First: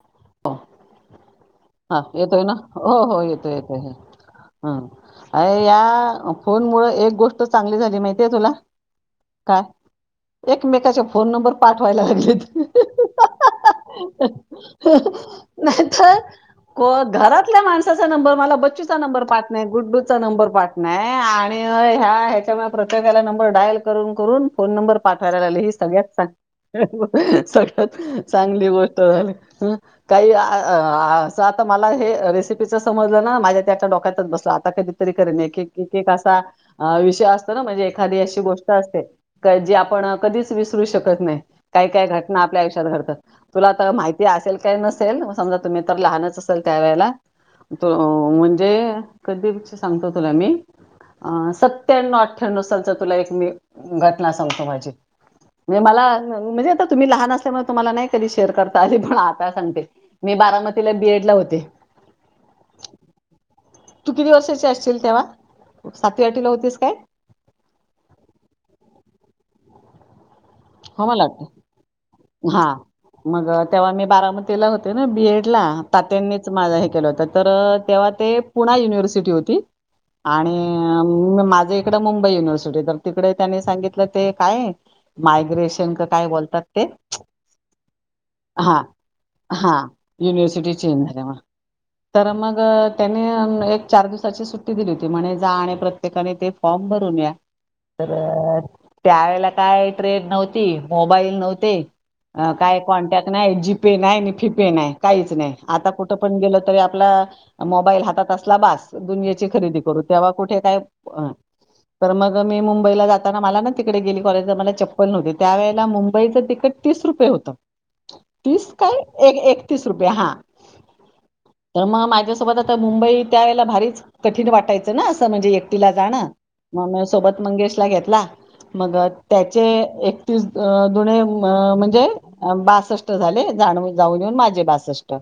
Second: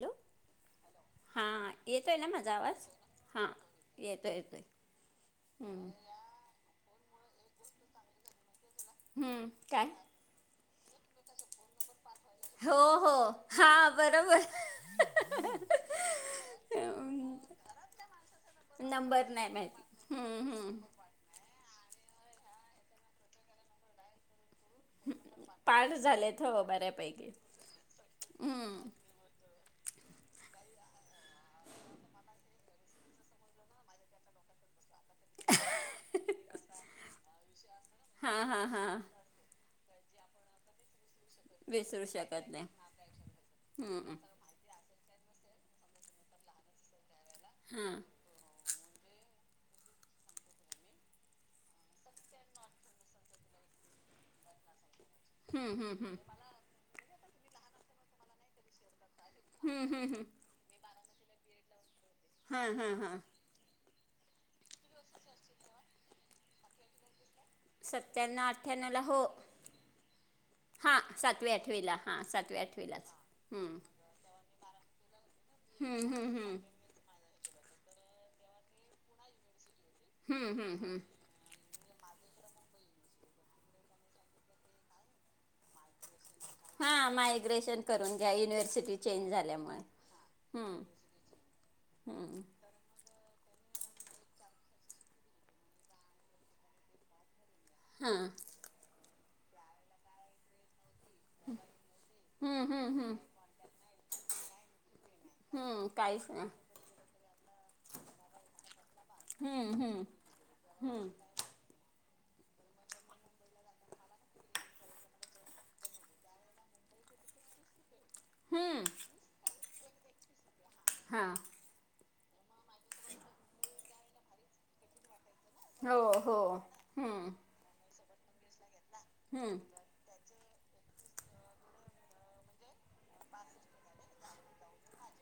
Hello ह... हां हा येतोय ना माझा आवाज हो हो हां येतोय येतोय येतोय येतोय हम अ या... हम्म फोन मुळ एक गोष्ट चांगली झाली माहितीय तुला... हम्म काय? एकमेकाच्या फोन नंबर पाठवायला लागलेत... हो हो हा बरोबर... नाही तर... को हम्म, घरातल्या माणसाचा नंबर मला बच्चूचा नंबर पाठ नाही माहिती गुड्डूचा हम्म नंबर पाठ हम्म नाही. आणि ह्या ह्याच्यामुळे प्रत्येकाला नंबर डायल करून करून.. फोन नंबर पाठवायला लागले ही पाठ सगळ्यात झालेत हो बऱ्यापैकी सगळ्यात चांगली हम्म गोष्ट झाली... हं. काही अस आता मला हे रेसिपीच समजलं ना माझ्या त्या डोक्यातच बसलं आता कधी... असा विषय असतो ना म्हणजे एखादी अ हां हां गोष्ट हां असते... पण कधीच विसरू शकत नाही काही विसरू काय घटना शकत आपल्या नाही आयु्यात घडतात तुला हम्म माहिती..... का नल समजा तुम्हाला असेल त्या हां व जय कधी पासून सांगतो तुला मी अं सत्याण्णव अठ्ठ्याण्णव सालचा तुला एक मी घटना सांगतो माझी... हम्म म्ह हम्म मला हम्म म्हणजे आता तुम्ही लहान असल्यामुळे तुम्हा नाही कधी शेअर करता आली... मला आता सांगते हम्म हम्म हम्म मी बारामतीला बीएड ला होते.. हा हा हा.. तू किती वर्षाची असशील तेव्हा सातवी आठवीला होतीस काय? सत्याण्व अठ्ठयाण्णवला हो.. हा हो मला वाटतं सातवी आठवीला हा सातवी आठवीला हम्म.. तेला होते ना बीएड ला हम्म हम्म तात्यांनीच हम्म. माझा हे केलं होत.. तर तेव्हा ते पुणा युनिव्हर्सिटी होती हम्म हम्म हम्म आणि माझ एक... त मुंबई युनिव्हर्सिटी तर तिकडे त्यांनी सांगितलं ते काय मायग्रेशन काय ब... हा मायग्रेशन करून घ्या हा युनिव्हर्सिटी चेंज हा झाल्यामुळे. युनिव्हर्सिटी हम्म चेंज झाल्यामुळ... तर हम्म मग... त्यानी एक चार दिवसाची सुट्टी दिली होती म्हने जा आणि प्रत्येकाने ते फॉर्म भरून या... हा तर त्यावेेळेला काय ट्रेड नव्हती मोबाईल नव्हते... हम्म काय हम्म हम्म कॉन्टॅक्ट नाही जी पे नाय आणि फी पे नाय काहीच नाय... अ हम्म काहीच नाही. मोबाईल हातात बस दुनयेची हम्म खरेदी करू हम्म तेव्हा कुठे काय हम्म अ... तर मग मी मुंबईला जाताना मला ना तिकडे गेली कॉलेजला मला चप्पल नव्हते.. त्या वेळेला मुंबईच तिकीट तीस रुपये होत तीस हम्म काय एक एक... तीस रुपे हा हा तर मा... तुझ्यासोबतस आता मुंबई त्या याळेला भारीच कठीण वाटायचं ना... त म्हणजे एकटीला हो जाणा हो मग हम्म सोबत मंगेश ला घेतला... मग हम्म त्याचे एक... एकतीस अ दूने म म्हणजे बासष्ट झाले जाण जाऊन येऊन माझे बासष्ट...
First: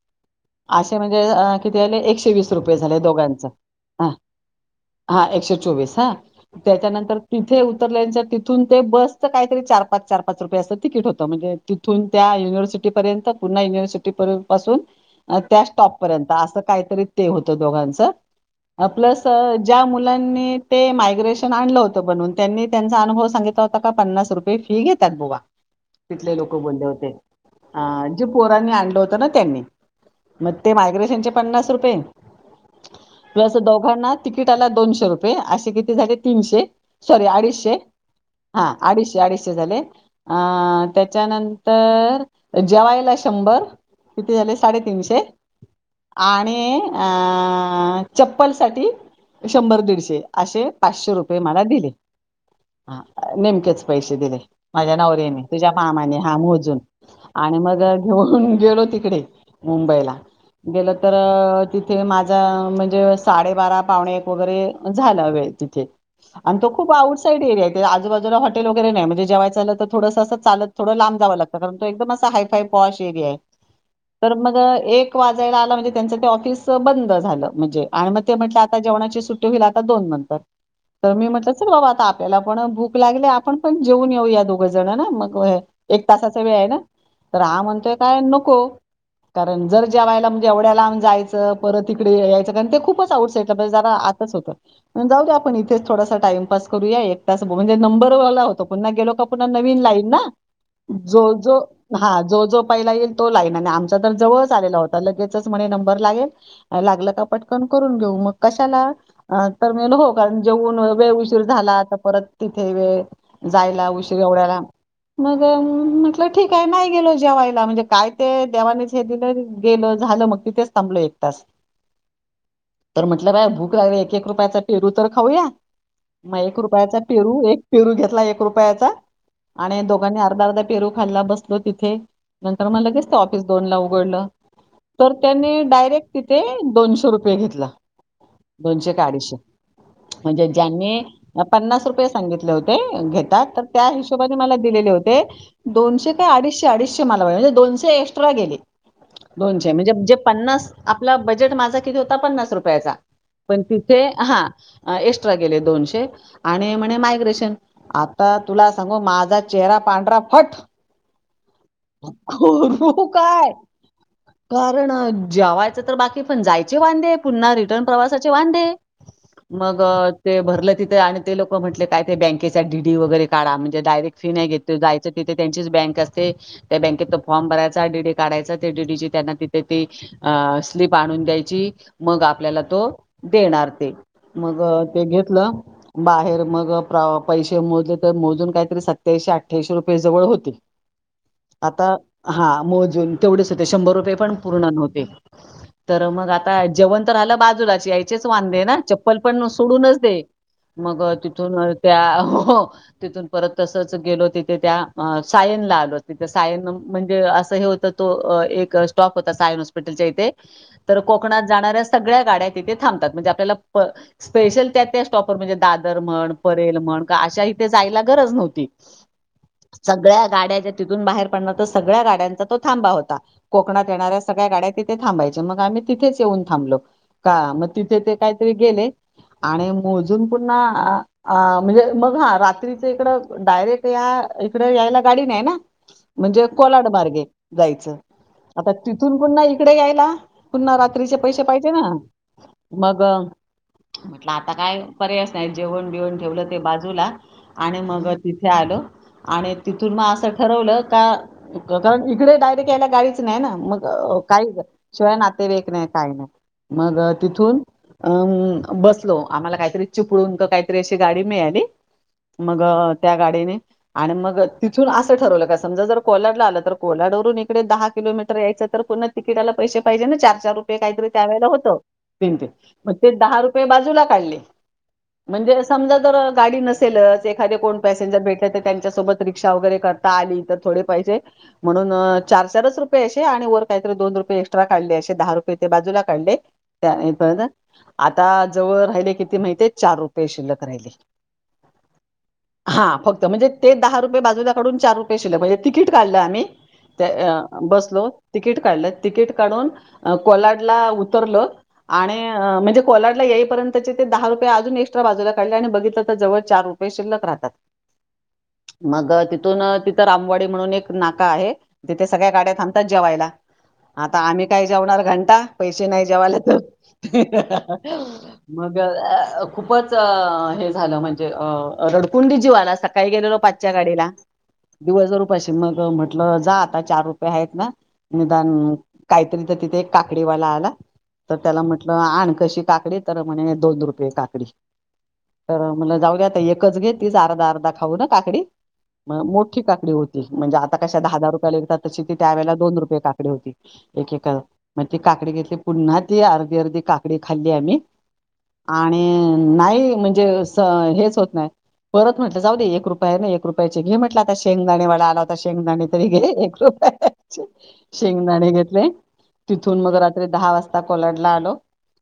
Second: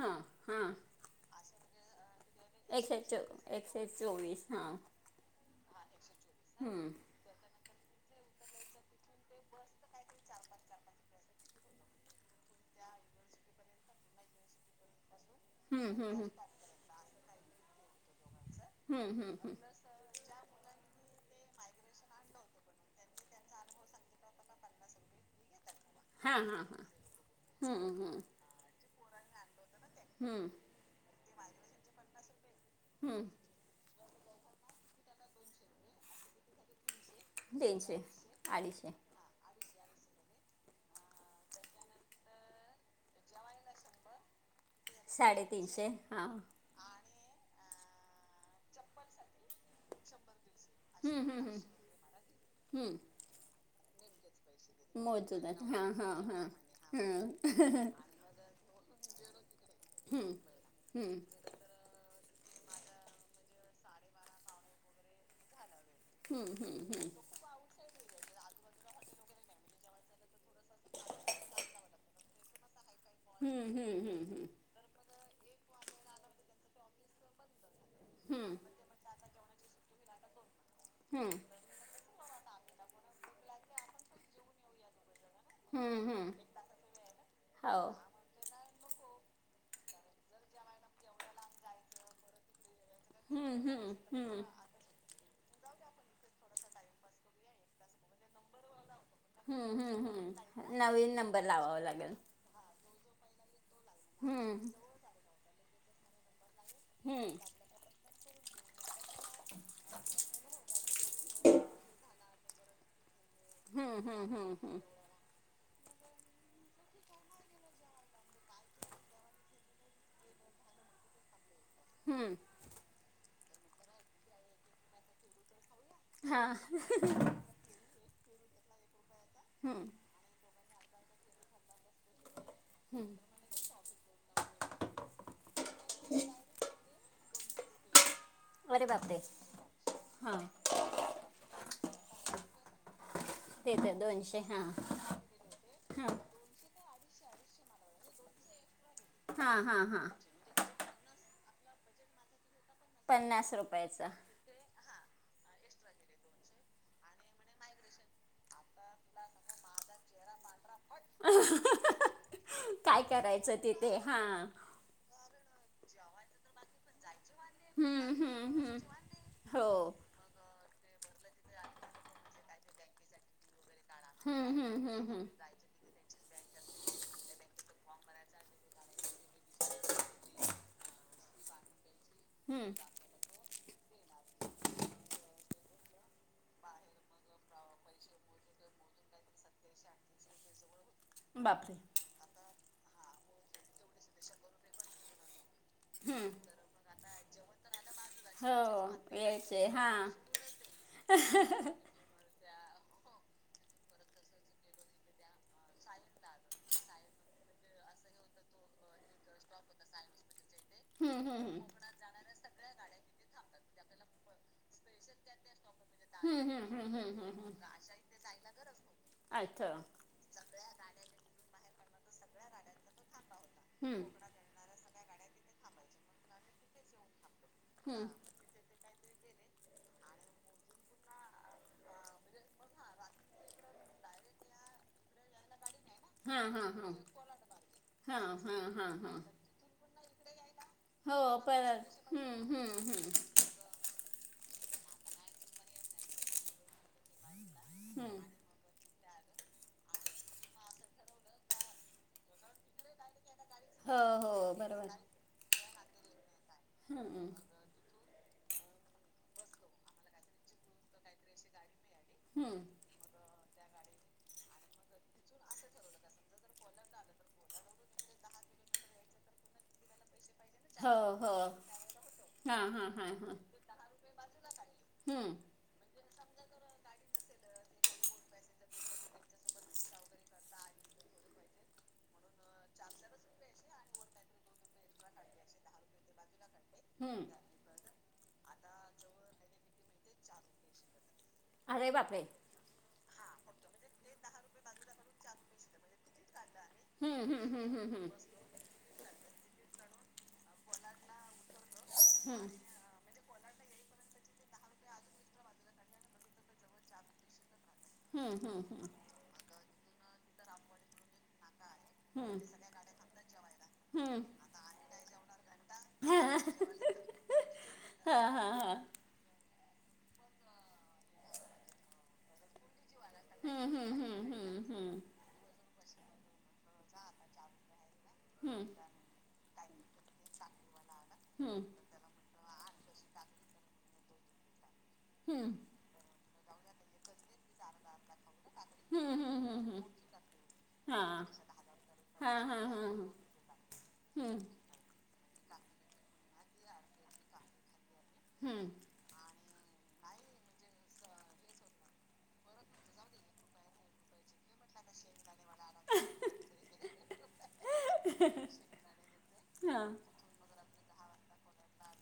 हा हा. अस म्हणजे एकशे... तेवीस रूपय एकशे झाले चो दोेघाच एकशे हा चोवीस हा एकशे चोवीस अ... हम्म त्याच्यानंतर तिथे उतरल्या तिथून ते बस... काहीतरी चार पाच चार पाच रुपय असं तिकट होत म्हणजे तिथून त्या युनिवर्सिटीपर्यंत पुन्हा युनिव्हर्सिटीत पूर्वीपासुन त्या हम्म स्टॉप हम्म पर्यंत असं काहीतरी ते होत दोघांच हम्म हम्म प्लस हम्म. हम्म. ज्या मुलानी ते माग्रेशन आणल होत बनवून त्यांनी त्यांचा अनुभव सांगितला होता. का पन्नास रुपये फी घेतात बुवा हा तिथले लोक हा हा बोलले होते हम्म अ हम्म जे पोरांनी आणलं होत ना त्यांनी हम्म मगं ते मायग्रेशनचे पन्नास रुपये तु हम्म असं दोघांना तिकीट ला दोनशे रुपये असे किती झाले तीनशे सॉरी अडीचशे तीनशे हा अडीचशे अडीचशे अ झाले अ त्याच्यानंतर जेवायला शंभर किती झाले साडेतीनशे साडेतीनशे हा आणि अ चप्पल साठी शंभर दीडशे असे पाचशे हम्म रुपये हम्म मला दिले हम्म हा. हम्म पैसे दिले माझ्या नवर्याने मोजतात तुझ्या हां हां मामाने हा हां मोजून आणि मग हां घेऊन गेलो तिकडे मुंबईला हम्म गेलं तर तिथे माझ म्हणजे साडेबारा पावणे एक वगैरे झाला वेळ तिथे. हम्म आणि हम्म हम्म तो खूप आउटसाइड एरिया त्याच्या आजूबाजूला हॉटेल वगैरे नाय म्हणजे जेवायच झालं तर थोडंस असं चालत. थोड लाब जावं लागंत कारण तो एकदम असा हायफाय पॉश एरिया आहे हम्म हम्म हम्म तर मग एक वाजायला आला म्हणजे त्यांच ते ऑफिस बंद झालं म्हणजे आणि मग ते म्हटलं आता जेवणाची सुट्टी होईल. आता दोन नंतर तर हम्म हम्म मी म्हटलं चल बाबा आता आपल्याला आपण भूक लागले. आपण पण जेऊन येऊया दोघ जण ना मग होय एक हम्म हम्म हम्म तासाचा वेळ आहे. ना तर हा हो म्हणतोय काय नको कारण जर जेवायला म्हणजे एवढ्या लाब जायचं परत इकडे यायचं कारण ते खूप खूप आऊटसाईडला हम्म पण जरा हम्म आतच होत हम्म जाऊ आपण इथेच थोडासा टाइमपास करूया. म्हणजे नंबर ला होतो पुन्हा गेलो. तर पुन्हा हम्म नविन हम्म लाईन ना हम्म नवीन जो नंबर जो लावावा लागेल हा जो जो पहिला येईल तो लाईन ना आमची जवळच हम्म आलेला होता. लगेचच म्हणे नंबर लागेल लागलं का हम्म पटकन करून घेऊ मग, कशाला हा तर हा मी म्हणालो हो कारण जेऊन वेळ उशीर झाला तर परत तिथे वेळ जायला उशीर हम्म एवढ्या हम्म लांब हम्म मग म्हटलं ठीक आहे. नाही गेलो जेवायला म्हणजे काय ते देवानेच हे दिलं गेलं झालं मग तिथेच थांबलो एक तास हम्म बर भूक लागली एक एक रुपयाचा पेरू तर खाऊया. मग हा एक रुपयाचा पेरू एक पेरू घेतला एक रुपयाचा आणि दोघांनी अर्धा अर्धा पेरू खाल्ला बसलोय तेथे, एक नंतर मग लगेच ते ऑफिस दोन ला उघडलं तर त्याने डायरेक्ट तिथे दोनशे रुपये घेतला अरे दोनशे काय बापरे अडीशे हां म्हणजे ज्यांनी पन्नास रुपये सांगितले होते घेतात तर ते त्या हिशोबाने दोनशे मला हां दिलेले होते हां दोनशे का अडीचशे अडीचशे मला दोनशे एक्स्ट्रा गेले हां दोनशे हां म्हणजे हां जे पन्नास आपल बजेट माझा किती होता पन्नास रुपयाचा पन्नास पण तिथे रुपयाचा हा एक्स्ट्रा गेले दोनशे आणि म्हणे मायग्रेशन आता तुला सांगू माझा चेहरा पांढरा फट हो काय करायचं तिथे हां कारण जेवाय तर बाकी पण जायचे वांदे पुन्हा रिटन हम्म प्रवासाचे हम्म वांदे हम्म मग ते भरलाय आणि ते लोक म्हटले काय ते बँकेच्या डी डी वगैरे काढा. डायरेक्ट फी नाही हम्म घेते हम्म जायचं हम्म हम्म. तेथे त्यांचीच बँक असते. ते त्या बँकेत फॉर्म भरायचा डीडी काढायचा ते डीडी त्यांना तिथे ती अ स्लीप आणून द्यायची मग आपल्याला मागून तो देणार ते मग ते घेतलं. बाहेर मग पैसे मोजले तर मोजून काहीतरी सत्याशी अठ्ठ्याशी रुपये जवळ होते. बापरे बापो बापरे आता हा मोजून तेवढेच होते, शंभर रुपये पण पूर्ण नव्हते. तर हम्म. मग आता जेवण तर झालं बाजूलाची आय यायचे वांधे ना चप्पल हो पण यायचे सोडूनच हां. दे मग तिथून त्या तिथून परत तसच गेलो तिथे त्या सायनला आलो तिथे सायन म्हणजे अस. तो एक स्टॉफ होता सायन हॉस्पिटलच्या इथे तर हम्म कोकणात हम्म हम्म. जाणाऱ्या सगळ्या गाड्या तिथे थांबतात. म्हणजे आपल्याला स्पेशल त्या त्या प म्हणजे दादर म्हण हम्म हम्म परेल हम्म म्हण हम्म हम्म अशा हम्म. इथे जायला गरज नव्हती. नव्हती. अच्छा सगळ्या गाड्या ज्यया तिथून बाहेर पडणार तर सगळ्या गाड्या थांबत होता कोकणात हम्म. येणाऱ्या सळ्या गाड्या ते थांबायच मग आम्ही तिथेच येऊन थांबलो का मग तिथे हम्म. ते काहीतरी गेले, आणि म अ पुन्हा म्हणजे मग हा रात्रीच इकड डायरेकट या इकडं गाडी डी ना हा म्हणजे हा कोलाड मार्गे जायचं हा हा आता हा हा तिथून हा. पुन्हा इकडे यायला. पुन्हा यायला रात्रीचे हो पैसे पाहिजे ना परत हम्म हम्म मग हम्म म्हटलं आता काय पर्यास नाही जेवण बिऊन ठेवलं ते बाजूला आणि मग हम्म तिथे आल आणि तिथून मग असं ठरवलं का कारण इकडे डायरेक्ट यायला गाडी नाही ना मग हो काही हो बरोबर शिवाय नातेवाईक नाही काही नाही मग हम्म तिथून अ बसलो आम्हाला काहीतरी चिपळून काहीतरी अशी गाडी मिळाली. हम्म. मग त्या गाडीने आणि मग तिथून असं ठरवलं का समजा जर कोलाडला आलं तर कोलाडवरून इकडे दहा किलोमीटर यायचं तर को तिकीटला पैसे पाहिजे ना चार हजार रुपये काहीतरी त्या हो हो ववेळेला होत तीन तन हां हां मग हां ते हां दहा रुपये बाजूला काढले. हम्म म्हणजे सम ज गाडी नसेलच एखादे कोण पॅसेंजर भेटत ते त्यांच्यासोबत रिक्षा वगैरे करता आली तर थोडे म्हणून चार चारच रुपय असे आणि वर काहीत दोन रुपये एक्स्ट्रा काढलेे दहा रुपयेजू ला काढल त्या हम्म पण आता जवळ राहिले किती माहिती चार रुपये शिल्लक राहिली. अरे बापरे. ह फक्तणे ते दहा रुये बाजूलाकडून चार रुपये शिले म्हणजे तिकीट काढलं आम्ही हम्म त्या हम्म हम्म बसलो तिकीट काढलं तिकीट काढून कोलाडला उतरलं. आणि म्हणजे कोलाडला येईपर्यंतचे ते दहा रुप अजून एक्ट्रा बाजूला काढले आणि बघित तरव चार रुपये शिल्क रातात हम्म हम्म मग तिथून तिथं रामवाडी म्हणून एक नाका आहे. तिथे सगळ्या गाड्या थांबतात जेवायला. हम्म आता हम्म आम्ही काय जेवणार घंटा पैसे नाही जेवाला त हम्म हम्म हां हां हां मग खूपच हे झालं म्हणजे अ रडकुंडी जी आला. काही गेलेल हम्म हम्म पाचच्या हम्म हम्म हम्म हम्म गाडीला हम्म दिवस भर उपशी मग म्हटलं जा आता चार रुपये आहेत ना. निदान काहीतरी तर तिथे एक काकडीवाला आला तर त्याला म्हटलं आण काकडी तर म्हणे दोन रुपये काकडी तर म्हल जाऊ्या एक एकच घेतच अर्धा अर्धा खाऊ ना काकडी. हम्म मग हम्म मोठी हम्म काकडी होती म्हणजे आता कशा हां दहा दहा रुपये लेगतात तशी ती हां त्यावेेळेला हां दोन रुपये हां काकडी होती. एके का हम्म मग ती काकडी घेतली पुन्हा ती अर्धी अर्धी काकडी खाल्ली आम्ही हम्म. अ नाही म्हणजे हेच होत नाही. परत म्हटलं जाऊ दे एक रुपया ना एक रुपयाचे घे म्हटलं आता शेंगदाणेवाला आला होता. शेंगदाणे तरी घे शेंगदाणे घेतले. तिथून हां मग रात्री दहा वाजता कोलडला आलो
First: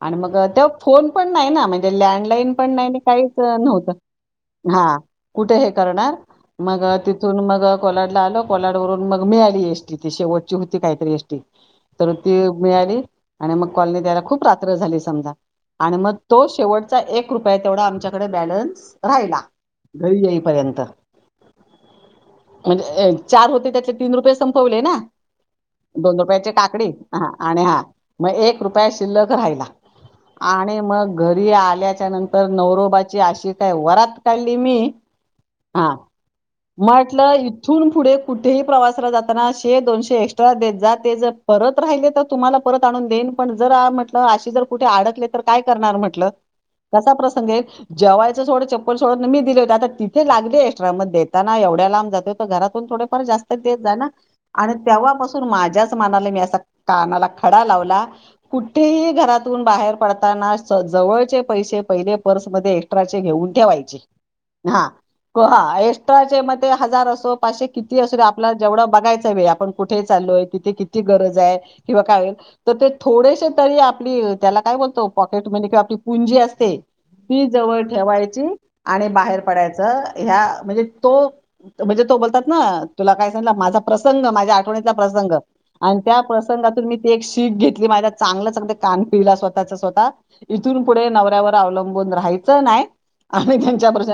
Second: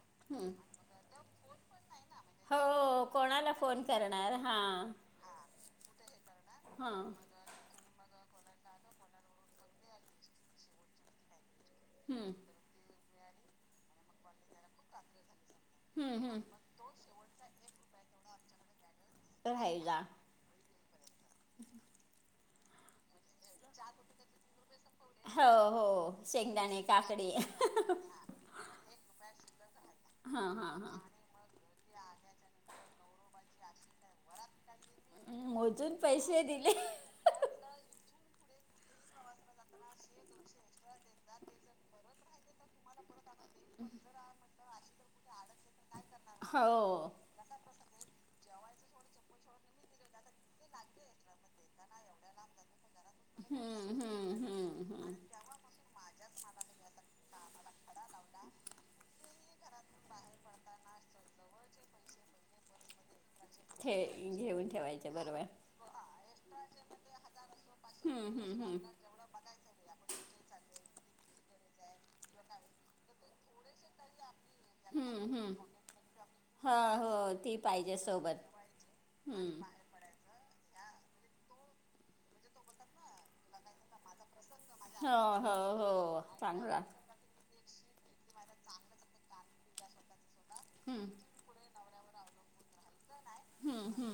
आणि मग हम्म ते्व्हा फोन पण नाही ना म्हणजे, लँडलाईन हो पण नाही काहीच कोणाला फोन नव्हतं, करणार हां हा कुठे हे करणार मग हां तिथून मग कोलाडला आलो. कोललाड वून मग मिळाली एसटी ती शेवटची होती, काहीतरी एसटी तर ती हम्म मिळाली आणि मग कॉलनी द्यायला खूप रात्र झाली समजा आणि मग हम्म हम्म तोच, एक रुपया तेवढा आमच्याकडे बॅलन्स होता. राहिला राहायला. घरी येईपर्यंत म्हणजे, चार होते त्यातले तीन रुपये संपवले ना! हो हो दोन रुपयाची शेंगदाणे काकडी हा आणि हा मग एक रुपया शिल्लक राहिला. हा हा आणि हा. मग घरी आल्याच्या नंतर नवरोबाची अशी काय वरात काढली मी, हा मोजून पैसे दिले. म्हटलं इथून पुढे कुठे प्रवाला जाताना शे दोनशे एट्रा देत जा ते जर परत राहिले तर तुम्हाला परत आणून देइन, पण जर म्हटलं अशी जर कुठे अडकले तर काय करणार म्हट ल हो. कसा प्रसंग जेवायच सोडं चप्ल सोड मी दिले होते आता तिथे लागले एक्ट्रा मढ़े देताना एवढ्या लांब जात हो घरात थोडेफार जास्त देत जा ना आणि हम्म हम्म. तेव्हापसून माझ्याच मनाला मी अस काना खडा लावला कुठेही घरातून बाहेर पडताना, जवळचे पैसे पहिले पर्स मधे एक्स्ट्राचे घेऊन ठेवायचे. घेऊण ठयच. ह एक्स्ट्राचे मध्ये हजार असो पाचशे किती असो आपला जेवढं बघायच वेळ आपण कुठे चाललो. तिथे किती गरज आहे. य ते थोडे से तरी आपली त्याला काय बोलतो काय हम्म काय त हम्म. मंने आपली पुंजी हा असते. हो ती जवळ पाहिजे सोबत ठेवायची आणि बाहेर हम्म. पडायचं ह्या म्हणजे, तो म्हणजे तो बोलतात ना तुला काय सांग माझा प्रसंग माझ्या, कोणता हो प्रंग हो हो आणि त्या चांगला. प्रसंगातून मी ते एक शीख घेत घेतली माझ्या चांगलं चांग कान पिला स्वतःचा स्वतः इथून पुढे हम्म नवऱ्यावर अवलं अवलबुन रायच नाही आणि त्यांच्या हम्म प्रश्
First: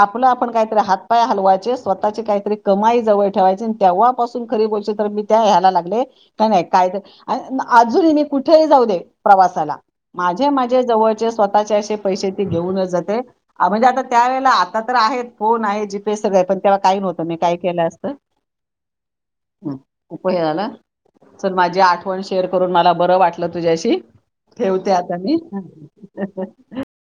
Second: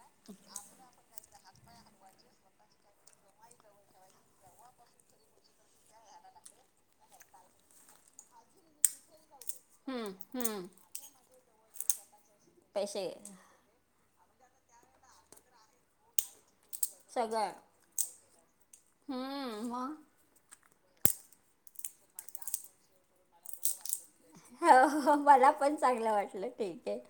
आपलं आपण काहीतरी हात पाय हलवाच. जे स्वतः ची कही तरी कमाई जवळ ठेवायची ठेवा पासून खरी बोल मी त्या यायला लागले. काय तर अजूनही मी कुठेही जाऊ दे! प्रवासाला हम्म माझे हम्म माझे जवळचे स्वतःचे असे पैसे ते घेऊनच पैसे जाते आता. त्यावेेला आता तर आहेत फोन आहे जीपे सगळं पण तेव्हा काही नव्हतं मी सगळं काय केलं असतं. हम्म हम् मग उपयोग झाला. च माझी आठवण शेअर करून मला बरं वाटलं तुझ्याशी ठेव हो त्या हो आता मी. मला पण चांगलं वाटलं ठीक आहे.